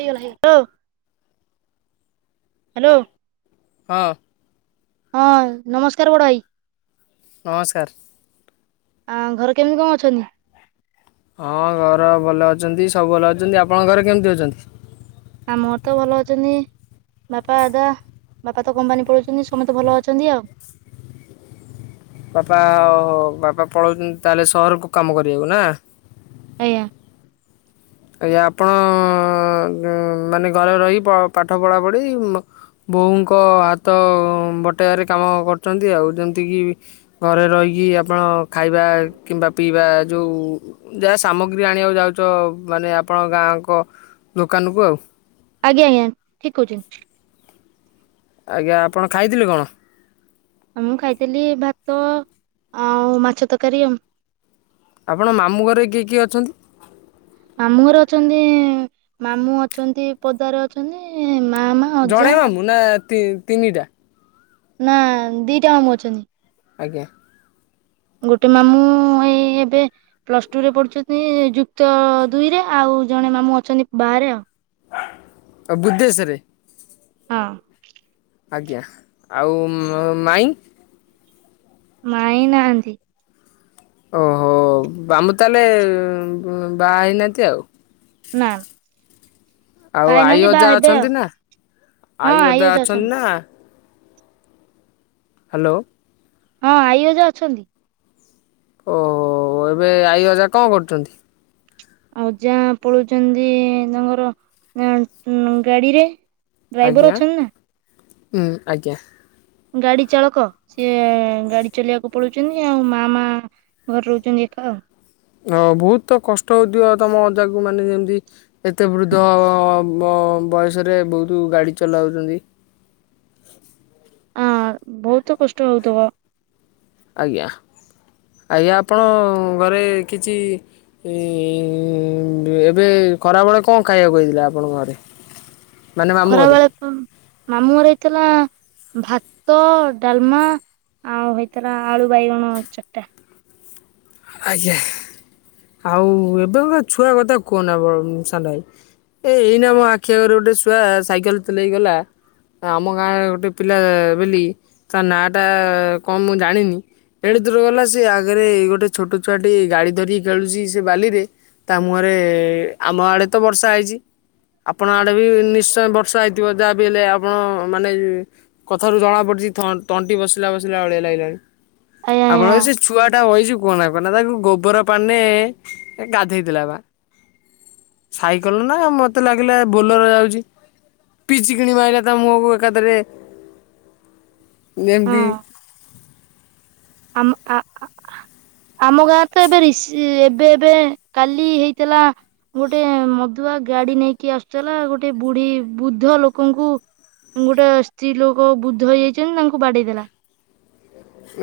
Hague ହେଇଗ hello ହଁ ହଁ ନମସ୍କାର ବଡ଼ ଭାଇ ନମସ୍କାର ଆ ଘର କେମିତି କଣ ଅଛନ୍ତି ହଁ ଘର ଭଲ ଅଛନ୍ତି ସବୁ ଭଲ ଅଛନ୍ତି ଆପଣଙ୍କ ଘରେ କେମିତି ଅଛନ୍ତି ଆମ ଘର ତ ଭଲ ଅଛନ୍ତି ବାପା ଦଦା ବାପା ତ କମ୍ପାନୀ ପଳଉଛନ୍ତି ସମସ୍ତେ ଭଲ ଅଛନ୍ତି ଆଉ ବାପା ବାପା ପଳାଉଛନ୍ତି ତାହେଲେ ସହରକୁ କାମ କରିବାକୁ ନା ଆଜ୍ଞା ଆଜ୍ଞା ଆପଣ ମାନେ ଘରେ ରହି ପାଠ ପଢ଼ାପଢ଼ି ବୋହୂଙ୍କ ହାତ ବଟେଇବାରେ କାମ କରୁଛନ୍ତି ଆଉ ଯେମିତିକି ଘରେ ରହିକି ଆପଣ ଖାଇବା କିମ୍ବା ପିଇବା ଯୋଉ ଯାହା ସାମଗ୍ରୀ ଆଣ ଆଣିବାକୁ ଯାଉଛ ମାନେ ଆପଣଙ୍କ ଗାଁଙ୍କ ଦୋକାନକୁ ଆଉ ଆଜ୍ଞା ଆଜ୍ଞା ଠିକ୍ କହୁଛି ଆଜ୍ଞା ଆପଣ ଖାଇଥିଲେ କଣ ଆ ମୁଁ ଖାଇଥିଲି ଭାତ ଆଉ ମାଛ ତରକାରୀ ଆଉ ଆପଣ ମାମୁଁ ଘରରେ କିଏ କିଏ ଅଛନ୍ତି ମାମୁଁ ଘର ଅଛନ୍ତି ମାମୁଁ ଅଛନ୍ତି ପଦାରେ ଅଛନ୍ତି ମା ମା ଅଜା ଜଡେ ମାମୁ ନା ତିନିଟା ନା ଦିଟା କାମ ଅଛନ୍ତି ଆଜ୍ଞା ଗୋଟେ ମାମୁଁ ଏଇ ଏବେ ପ୍ଲସ ଟୁ ରେ ପଢୁଛନ୍ତି ଯୁକ୍ତ ଦୁଇରେ ଆଉ ଜଣେ ମାମୁଁ ଅଛନ୍ତି ବାହାରେ ଆଉ ଆଉ ବୁଦ୍ଧେଶରେ ହଁ ଆଜ୍ଞା ଆଉ ମାଇଁ ମାଇ ନାହାନ୍ତି ଓହୋ ବାମୁ ତାହେଲେ ଉଁ ବାହା ହେଇନାହାନ୍ତି ଆଉ ନା ବାହା ଆଉ ଆଈ ହେଇନାହାନ୍ତି ବାହା ଅଜା ହେବେ ଆଉ ଅଛନ୍ତି ନା ଆଈ ଅଜା ଅଛନ୍ତି ନା ହ୍ୟାଲୋ ହଁ ଆଇଅଜା ଅଛନ୍ତି ଓହୋ ଏବେ ଆଈ ଅଜା କଣ କରୁଛନ୍ତି ଆଉ ଅଜା ପଳଉଛନ୍ତି। ତାଙ୍କର ଗାଡିରେ ଡ୍ରାଇଭର ଆଜ୍ଞା ଅଛନ୍ତି ନା ଆଜ୍ଞା ଗାଡି ଚାଳକ ସିଏ ଗାଡି ଚଲେଇିବାକୁ ପଡୁଛନ୍ତି। ଆଉ ମା ମା ଘରେ ରହୁଛନ୍ତି। ଏକା ଆଉ ହଁ ବହୁତ ତ କଷ୍ଟ ହଉଥିବ। ତମ ଯାକୁ ମାନେ ଯେମିତି ଏତେ ବୃଦ୍ଧ ବୟସରେ ବହୁତ ଗାଡ଼ି ଚଲାଉଛନ୍ତି। ହଁ ବହୁତ କଷ୍ଟ ହଉଥିବ। ଆଜ୍ଞା ଆଜ୍ଞା ଆପଣ ଘରେ କିଛି ଏ ଏବେ ଖରାବେଳେ କ'ଣ ଖାଇବାକୁ କହିଥିଲା? ଆପଣଙ୍କ ଘରେ। ମାନେ ମାମୁଁ ଖରା ଘରେ? ବେଳେ ପ ମାମୁଁ ଘର ହେଇଥିଲା। ଭାତ, ଡାଲମା ଆଉ ହେଇଥଥିଲା। ଆଳୁ ବାଇଗଣ ଚଟଟା ଆଜ୍ଞା ଆଉ ଏବେଙ୍କ ଛୁଆ କଥା କୁହନା ସାଙ୍ଗ ଭାଇ। ଏ ଏଇନା ମୋ ଆଖି ଆଗରେ ଗୋଟେ ଶୁଆ ସାଇକେଲ ଚଲେଇଗଲା। ଆମ ଗାଁରେ ଗୋଟିଏ ପିଲା ବୋଲି ତା ନାଁଟା କ'ଣ ମୁଁ ଜାଣିନି? ଏଣୁ ଦୂର ଗଲା ସେ ଆଗରେ ଗୋଟେ ଛୋଟ ଛୁଆ ଟି ଗାଡି ଧରିକି ଖେଳୁଛି। ସେ ବାଲିରେ ତା ପରେ ଆମ ଆଡେ ତ ବର୍ଷା ହେଇଛି। ଆପଣ ଆଡେ ବି ନିଶ୍ଚୟ ବର୍ଷା ହେଇଥିବ। ଯାହା ବିି ହେଲେ ଆପଣ ମାନେ କଥାରୁ ଜଣାପଡ଼ିଛି। ଥ ତଣ୍ଟି ବସିଲା ବସିଲା ଭଳିଆ ଲାଗିଲାଣି। ଆଜ୍ଞା ଆଜ୍ଞା ଆପଣଙ୍କର ସେ ଛୁଆଟା ବାଇଛି। କୁହନା କୁହନା ତାକୁ ଗୋବର ପାଣିରେ ଗାଧେଇଦେଲା। ସାଇକେଲ ନା ମତେ ଲାଗିଲା ବୋଲେର ଯାଉଛି। ପିଚିକିଣି ମାରିଲା ଟା ମୁହଁକୁ ଏକାଥରେ ହଁ ଯେମିତି ଆମ ଆ ଆମ ଗାଁ ତ ଏବେ ଏବେ ଏବେ କାଲି ହେଇଥିଲା ଗୋଟେ ମଦୁଆ ଗାଡି ନେଇକି ଆସୁଥିଲା। ଗୋଟେ ବୁଢୀ ବୁଦ୍ଧ ଲୋକଙ୍କୁ ଗୋଟେ ସ୍ତ୍ରୀ ଲୋକ ବୁଦ୍ଧ ହେଇଯାଇଛନ୍ତି। ତାଙ୍କୁ ବାଡେଇ ଦେଲା।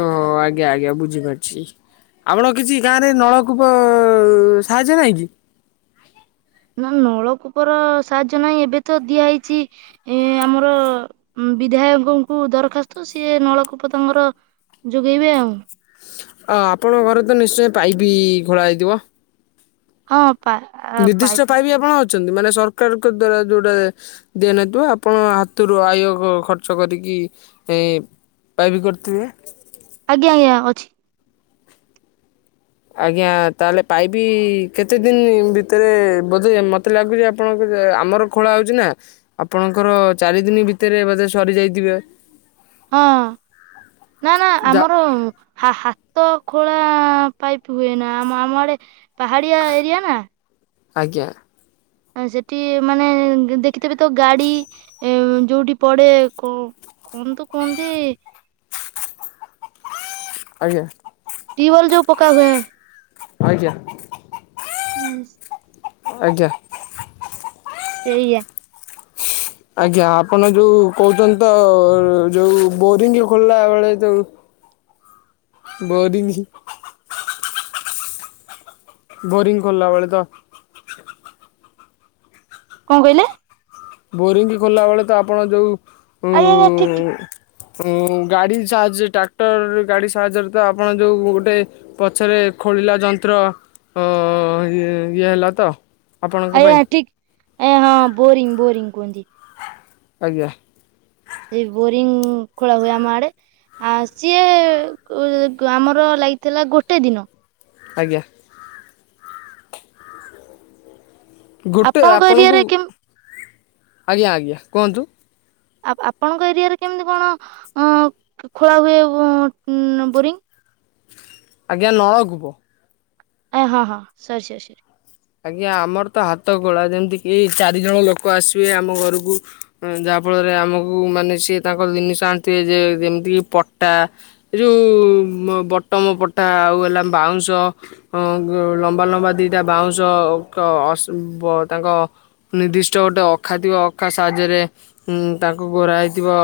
ଓ ଆଜ୍ଞା ଆଜ୍ଞା ବୁଝିପାରୁଛି। ଆପଣ କିଛି ଗାଁରେ ନଳକୂପ ସାହାଯ୍ୟ ନାହିଁ କି? ନା ନଳକୂପର ସାହାଯ୍ୟ ନାହିଁ ଏବେ ତ ଦିଆ ହେଇଛି। ଏ ଆମର ବିଧାୟକଙ୍କୁ ଦରଖାସ୍ତ ସିଏ ନଳକୂପ ତମର ଯୋଗେଇବେ ଆଉ। ଆପଣଙ୍କ ଘରେ ତ ନିଶ୍ଚୟ ପାଇପ୍ ବି ଖୋଳା ହେଇଥିବ। ହଁ ପା ପାଇପ ନିର୍ଦ୍ଦିଷ୍ଟ ପାଇପି ଆପଣ ଅଛନ୍ତି। ମାନେ ସରକାରଙ୍କ ଦ୍ଵାରା ଯୋଉଟା ଦେନଥିବ ଆପଣ ହାତରୁ ଆୟ ଖର୍ଚ୍ଚ କରିକି ଏ ପାଇପି କରିଥିବେ। ଆଜ୍ଞା ଆଜ୍ଞା ଅଛି। ଆଜ୍ଞା ତାହେଲେ ପାଇବି କେତେ ଦିନ ଭିତରେ ବୋଧ ମତେ ମତେ ଲାଗୁଛି ଆପଣଙ୍କ ଆମର ଖୋଳା ହଉଛି ନା। ଆପଣଙ୍କର ଚାରି ଦିନି ଭିତରେ ବୋଧେ ସରି ଯାଇଥିବେ। ହଁ ନା ନା ଯା ଆମର ହ ହାତ ଖୋଳା ପାଇପ୍ ହୁଏନା ଆମ ଆମ ଆଡେ ପାହାଡିଆ ଏରିଆ ନା ଆଜ୍ଞା। ସେଠି ମାନେ ଦେଖିଥିବେ ତ ଗାଡି ଯୋଉଠି ପଡେ। କୁହନ୍ତୁ କୁହନ୍ତି ଆଜ୍ଞା। ଟିୱାଲ ଯୋଉ ପକା ହୁଏ। ଆଜ୍ଞା। ସେ ଆଛା। ଏଇଆା। ଆଜ୍ଞା ଆପଣ ଯୋଉ କଉଚନ୍ତି ତ ଯୋଉ ବୋରିଙ୍ଗ ଖୋଲିଲା ବେଳେ ଯୋଉ ବରିଙ୍ଗ ବୋରିଂ ଖୋଲିଲା ବେଳେ ତ କଅଁ କଇଲେ ବୋରିଙ୍ଗ୍ ଖୋଲିଲା ବେଳେ ତ ଆପଣ ଯୋଉ ଆଜ୍ଞା ଠିକ୍ ଠି ଓ ଗାଡି ସାହାଯ୍ୟ ଟ୍ରାକ୍ଟର ଗାଡି ସାହାଯ୍ୟରେ ତ ଆପଣ ଯୋଉ ଗୋଟେ ପଛରେ ଖୋଳିଲା ଯନ୍ତ୍ର ଅ ଇଏ ହେଲା ତ ଆପଣଙ୍କ ଆଜ୍ଞା ପାଇଁ ଠିକ୍ ଆଜ୍ଞା ହଁ ବୋରିଂ ବୋରିଙ୍ଗ କୁଅନ୍ତି। ଆଜ୍ଞା। ସେ ବୋରିଂ ଖୋଳା ହୁଏ ଆମ ଆଡେ ଆ ସିଏ ଉ ଆମର ଲାଗିଥିଲା ଗୋଟେ ଦିନ। ଆଜ୍ଞା। ଗୋଟେ ଆପଣଙ୍କ ଆପଣଙ୍କୁ ଏରିଆରେ କେମ ଆଜ୍ଞା ଆଜ୍ଞା କୁଅନ୍ତୁ ଆ ଆପଣଙ୍କ ଏରିଆରେ କେମିତି କଣ ଅ ଖୋଳା ହୁଏ ବୋରିଂ ଆଜ୍ଞା ଏ ଲକ୍ ନଳକୂପ ଆଜ୍ଞା ହଁ ହଁ ସରି ସରି ଆଜ୍ଞା ଆମର ତ ହାତ ଗୋଳା ଯେମିତି କି ଚାରିଜଣ ଲୋକ ଆସିବେ ଆମ ଘରକୁ ଯାହା ଫଳରେ ଆମକୁ ମାନେ ସିଏ ତାଙ୍କର ଜିନିଷ ଆଣିଥିବେ ଯେ ଯେମିତି କି ପଟା ଏ ଯୋଉ ବଟମ୍ ପଟା ଆଉ ଏଲା ବାଉଁଶ ହଁ ଲମ୍ବା ଲମ୍ବା ଦିଟା ବାଉଁଶ କ ଅଶ୍ ଵ ତାଙ୍କ ନିର୍ଦ୍ଦିଷ୍ଟ ଗୋଟେ ଅଖା ଥିବ ଅଖା ସାହାଯ୍ୟରେ ତାଙ୍କୁ ଗୋରାଇଥିବ।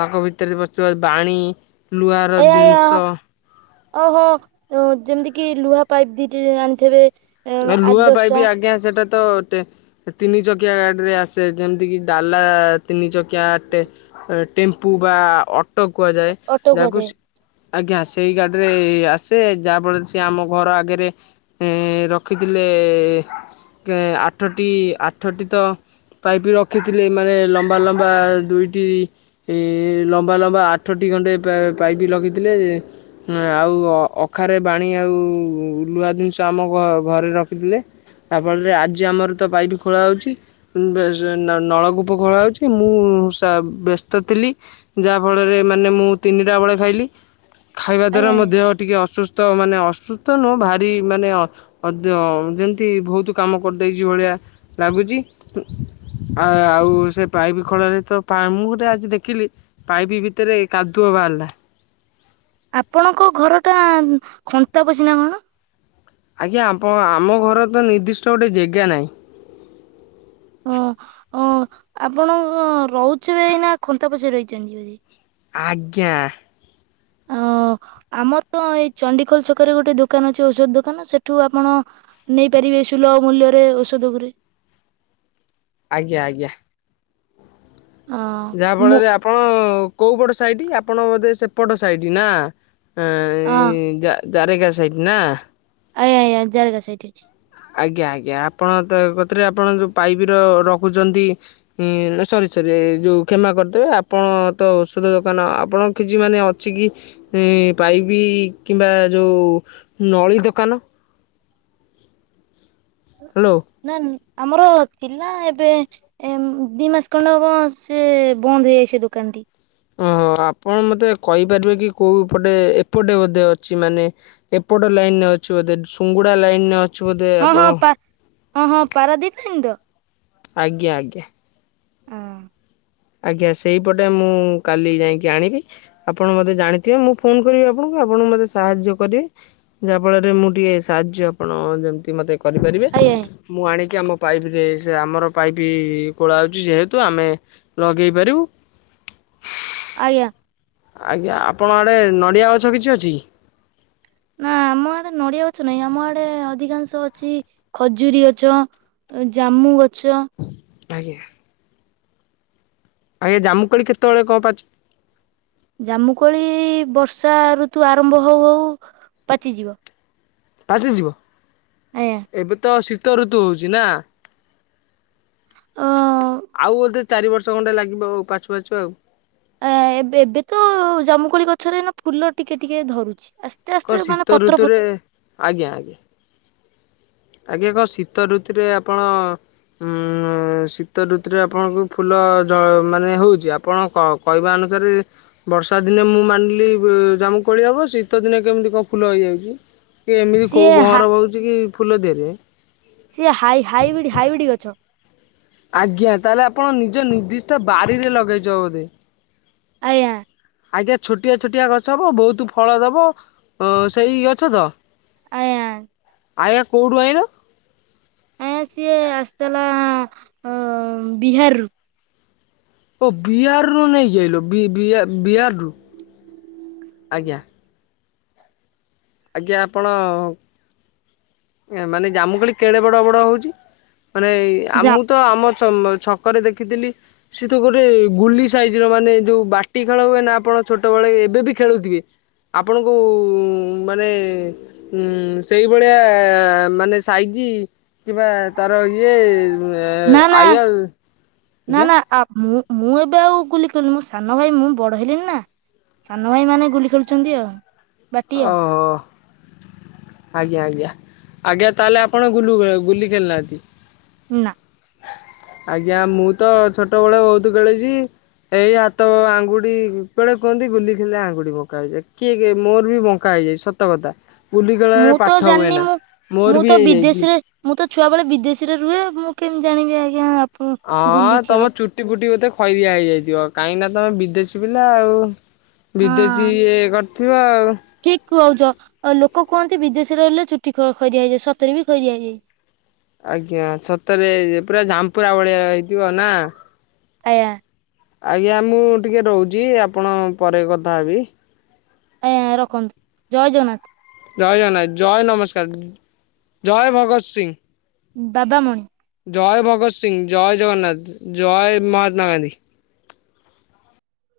ତାଙ୍କ ଭିତରେ ପସିଥିବା ବାଣୀ ଲୁହାର ଏ ଜିନିଷ ଓହୋ ଅ ଯେମିତି କି ଲୁହା ପାଇପ୍ ଦି ଟା ଆଣିଥିବେ। ଆଉ ଆଠ ଲୁହା ଦଶଟା ପାଇପି ଆଜ୍ଞା ସେଟା ତ ଟେ ତିନି ଚକିଆ ଗାଡିରେ ଆସେ ଯେମିତି କିି ଡାଲା ତିନି ଚକିଆ ଆଟେ ଟେମ୍ପୁ ବା ଅଟୋ କୁହାଯାଏ ଅଟୋ ଯାହାକୁ କୁହାଯାଏ। ଆଜ୍ଞା ସେଇ ଗାଡିରେ ଆସେ ଯାହା ଫଳରେ ସିଏ ଆମ ଘର ଆଗରେ ରକ୍ ରଖିଥିଲେ ଆଠଟି ଆଠଟି ତ ପାଇପ୍ ରଖିଥିଲେ ମାନେ ଲମ୍ବା ଲମ୍ବା ଦୁଇଟି ଏ ଲମ୍ବା ଲମ୍ବା ଆଠଟି ଖଣ୍ଡେ ପାଇପ ଲକିଥିଲେ। ଆଉ ଅଖାରେ ବାଣି ଆଉ ଲୁହା ଜିନିଷ ଆମ ଘରେ ରଖିଥିଲେ ତା ଫଳରେ ଆଜି ଆମର ତ ପାଇପ୍ ଖୋଳା ହୋଉଚି ବେସ୍ ନଳକୂପ ଖୋଳା ହଉଚି ମୁଁ ସା ବ୍ୟସ୍ତ ଥିଲି। ଯାହାଫଳରେ ମାନେ ମୁଁ ତିନିଟା ବେଳେ ଖାଇଲି। ଖାଇବା ଦ୍ଵାରା ଆଜ୍ଞା ମୋ ଆଜ୍ଞା ଦେହ ଟିକେ ଅସୁସ୍ଥ ମାନେ ଅସୁସ୍ଥ ନୁହଁ ଭାରି ମାନେ ଅଦ ଯେମିତି ବହୁତ କାମ କରିଦେଇଛି ଭଳିଆ ଲାଗୁଚି। ଆ ଆଉ ସେ ପାଇପ୍ ଖୋଳାରେ ତ ମୁଁ ଗୋଟେ ଆଜି ଦେଖିଲି ପାଇପି ଭିତରେ କାଦୁଅ ବାହାରିଲା। ଆପଣଙ୍କ ଘର ଟା ଖନ୍ତା ପଶିନା କଣ ଆଜ୍ଞା ଆପ ଆମ ଘର ତ ନିର୍ଦ୍ଦିଷ୍ଟ ଗୋଟେ ଜେଗା ନାହିଁ। ହ ଅ ଆପଣ ରହୁଥିବେ ଖନ୍ତା ପଶିରେ ରହିଚନ୍ତି। ଆଜ୍ଞା। ଅ ଆମର ତ ଏଇ ଚଣ୍ଡୀଖୋଲ ଛକରେ ଗୋଟେ ଦୋକାନ ଅଛି ଔଷଧ ଦୋକାନ ସେଠୁ ଆପଣ ନେଇପାରିବେ ସୁଲଭ ମୂଲ୍ୟରେ ଔଷଧ ଗୁରେ। ଆଜ୍ଞା ଆଜ୍ଞା। ହଁ ଯାହା ମୁଁ ଫଳରେ ଆପଣ କୋଉ ପଟ ସାଇଟ ଆପଣ ବୋଧେ ସେପଟ ସାଇଟ ନା। ଏଁ ହଁ ଏଁଇ ଜାରେକା ସାଇଟ ନା। ଆଜ୍ଞା ଆଜ୍ଞା ଜାରେକା ସେଇଠି ଅଛି। ଆଜ୍ଞା ଆଜ୍ଞା ଆପଣ ତ କଥରେ ଆପଣ ଯଉ ପାଇପ ର ରଖୁଛନ୍ତି ହଁ ସରି ସରି ଏ ଯୋଉ କ୍ଷମା କରିଦେବେ ଆପଣ ତ ଔଷଧ ଦୋକାନ ଆପଣ କିଛି ମାନେ ଅଛି କି ପାଇପି କିମ୍ବା ଯେଉଁ ନଳି ଦୋକାନ ହ୍ୟାଲୋ। ନା ଆମର ପିଲା ଏବେ ଏ ଦି ମାସ ଖଣ୍ଡେ ହବ ସେ ବନ୍ଦ ହେଇଯାଇ ସେ ଦୋକାନଟି ଓହୋ ଆପଣ ମୋତେ କହିପାରିବେ କି କୋଉ ପଟେ ଏପଟେ ବୋଧେ ଅଛି ମାନେ ଏପଟ ଲାଇନେ ଅଛି ବୋଧେ ସୁୁଙ୍ଗୁଡା ଲାଇନରେ ଅଛି ବୋଧେ ହଁ ହଁ ଆପଣ ହଁ ହଁ ପା ପାରାଦୀପ ମଧ୍ଯ ଆଜ୍ଞା ଆଜ୍ଞା। ହିଁ। ଆଜ୍ଞା ସେଇପଟେ ମୁଁ କାଲି ଯାଇକି ଆଣିବି। ଆପଣ ମତେ ଜାଣିଥିବେ ମୁଁ ଫୋନ କରିବି ଆପଣଙ୍କୁ ଆପଣ ମତେ ସାହାଯ୍ୟ କରିବେ ଯାହା ଫଳରେ ମୁଁ ଟିକେ ସାହାଯ୍ୟ ଆପଣ ଯେମିତି ମତେ କରିପାରିବେ ଆଜ୍ଞା। ମୁଁ ଆଣିକି ଆମ ପାଇପରେ ସେ ଆମର ପାଇପ୍ ଖୋଳା ହୋଉଛି ଯେହେତୁ ଆମେ ଲଗେଇ ପାରିବୁ ଆଜ୍ଞା। ଆଜ୍ଞା ଆପଣଙ୍କ ଆଡ଼େ ନଡ଼ିଆଗଛ କିଛି ଅଛି କି? ନା ଆମ ଆଡେ ନଡିଆ ଗଛ ନାହିଁ ଆମ ଆଡେ ଅଧିକାଂଶ ଅଛି ଖଜୁରୀ ଗଛ। ଜାମୁ ଗଛ। ଆଜ୍ଞା। ଆଜ୍ଞା ଜାମୁକୋଳି କେତେବେଳେ କଣ ପାଚେ? ଜାମୁକୋଳି ବର୍ଷା ଋତୁ ଆରମ୍ଭ ହୋଉ ହୋଉ ପାଚିଯିବ। ପାଚଯିବ ଆଜ୍ଞା ଏବେ ତ ଶୀତ ଋତୁ ହୋଉଚି ନା। ହଁ। ଆଉ ବୋଧେ ଚାରିବର୍ଷ ଖଣ୍ଡେ ଲାଗିବ ଆଉ ପାଚୁ ପାଚୁ ଆଉ। ଆ ଏବେ ଏବେ ତ ଜାମୁକୋଳି ଗଛରେ ଏଇନା ଫୁଲ ଟିକେ ଟିକେ ଧରୁଚି ଆ କଣ ଶୀତ ଋତୁରେ ଆଜ୍ଞା ଆଜ୍ଞା। ଆଜ୍ଞା କଣ ଶୀତ ଋତୁରେ ଆପଣ ହୁଁ ଶୀତ ଋତୁରେ ଆପଣଙ୍କୁ ଫୁଲ ଯୋ ମାନେ ହୋଉଚି ଆପଣ କଣ କହିବା ଅନୁସାରେ ବର୍ଷା ଦିନେ ମୁଁ ମାନିଲି ଜାମୁକୋଳି ହେବ ଶୀତ ଦିନେ କେମିତି କଣ ଫୁଲ ହେଇ ଇଏ ଏମିତି କୋଉ ସିଏ ହା ଭଅଁର ବଉଚି କି ଫୁଲ ଦେହରେ? ସିଏ ହାଇ ହାଇବିଡି ହାଇବିଡି ଗଛ। ଆଜ୍ଞା ତାହେଲେ ଆପଣ ନିଜ ନିର୍ଦ୍ଦିଷ୍ଟ ବାରିରେ ଲଗେଇଚ ବୋଧେ? ଆଜ୍ଞା। ଆଜ୍ଞା ଛୋଟିଆ ଛୋଟିଆ ଗଛ କଣ ବହୁତ ଫଳ ଦବ ସେଇ ଗଛ ତ? ଆଜ୍ଞା ଆଜ୍ଞା କୋଉଠୁ ଆଁଇଲ? ଆଜ୍ଞା ସିଏ ଆସିଥିଲା ବିହାରରୁ। ଓ ବିହାରରୁ ନେଇକି ଆଇଲ ବି ବି ବିହାରରୁ ଆଜ୍ଞା। ଆଜ୍ଞା ଆପଣ ଏ ମାନେ ଜାମୁକୋଳି କେଡ଼େ ବଡ଼ ବଡ଼ ହେଉଚି? ମାନେ ଯା ଆମୁକୁ ତ ଆମ ଚ ଛକରେ ଦେଖିଥିଲି ସେ ତ ଗୋଟ ଗୁଲି ସାଇଜ ର ମାନେ ଯୋଉ ବାଟି ଖେଳ ହୁଏ ନା ଆପଣ ଛୋଟବେେଳେ ଏବେ ବି ଖେଳୁଥିବେ ଆପଣଙ୍କୁ ମାନେ ଉଁ ସେଇଭଳିଆ ମାନେ ସାଇଜି କି କିବା ତାର ଇଏ ନା ନା ଆଇଆ ନା ନା ମୁଁ ମୁଁ ଏବେ ଆଉ ଗୁଲି ଖେଲୁନି ମୋ ସାନ ଭାଇ ମୁଁ ବଡ ହେଲିନି ନା। ସାନ ଭାଇ ମାନେ ଗୁଲି ଖେଳୁଛନ୍ତି ଆଉ। ବାଟି ଆଉ ଅହୋ। ଆଜ୍ଞା ଆଜ୍ଞା ଆଜ୍ଞା ତାହେଲେ ଆପଣ ଗୁଲୁ ଖେଳ ଗୁଲି ଖେଳନାହାନ୍ତି ନାଁ ଆଜ୍ଞା ମୁଁ ତ ଛୋଟ ବେଳେ ବହୁତ ଖେଳିଛି ଏଇ ହାତ ଆଙ୍ଗୁଠି ବେଳେ କୁହନ୍ତି ଗୁଲିଖେଲିଲେ ଆଙ୍ଗୁଠି ବଙ୍କା ହେଇଯାଏ କିଏ କି ମୋର ବି ବଙ୍କା ହେଇଯାଇଛି ସତ ସତକଥା ମୁଁ ଗୁଲିଖେଳରେ ତ ପାଠ ଜାଣିନି ହୁଏନା ମୁଁ ମୁଁ ମୋର ବି ତ ହେଇଯାଇଛି ବିଦେଶୀରେ ମୁଁ ତ ଛୁଆବେଳେ ବିଦେଶରେ ରୁହେ ମୁଁ କେମିତି ଜାଣିବି ଆଜ୍ଞା ଆପଣ ହଁ ଗୁଲି ଖେଳ ତମ ଚୁଟି ଫୁଟି ବୋଧେ ଖଇରିଆ ହେଇଯାଇଥିବ କାହିଁକି ନା ତମେ ବିଦେଶୀ ପିଲା ଆଉ- ବିଦେଶୀ ହଁ ଇଏ କରିଥିବ ଆଉ ଠିକ କୁହୁଛ ଆଉ ଲୋକ କୁହନ୍ତି ବିଦେଶରେ ରହିଲେ ଚୁଟି ଖ ଖଇରିଆ ହେଇଯାଏ ସତରେ ବି ଖଇରିଆ ହେଇଯାଇଛି ଆଜ୍ଞା ସତରେ ପୁରା ଝଂପୁରା ଭଳିଆର ହେଇଥିବ ନା ଆଜ୍ଞା ଆଜ୍ଞା ମୁଁ ଟିକଏ ରହୁଛି ଆପଣ ପରେ କଥା ହେବି ଆଜ୍ଞା ରଖନ୍ତୁ ଜୟ ଜଗନ୍ନାଥ ଜୟ ଜଗନ୍ନାଥ ଜୟ ନମସ୍କାର ଜୟ ଭଗତ ସିଂ ବାବାମଣି। ଜୟ ଭଗତ ସିଂ ଜୟ ଜଗନ୍ନାଥ ଜୟ ମହାତ୍ମା ଗାନ୍ଧୀ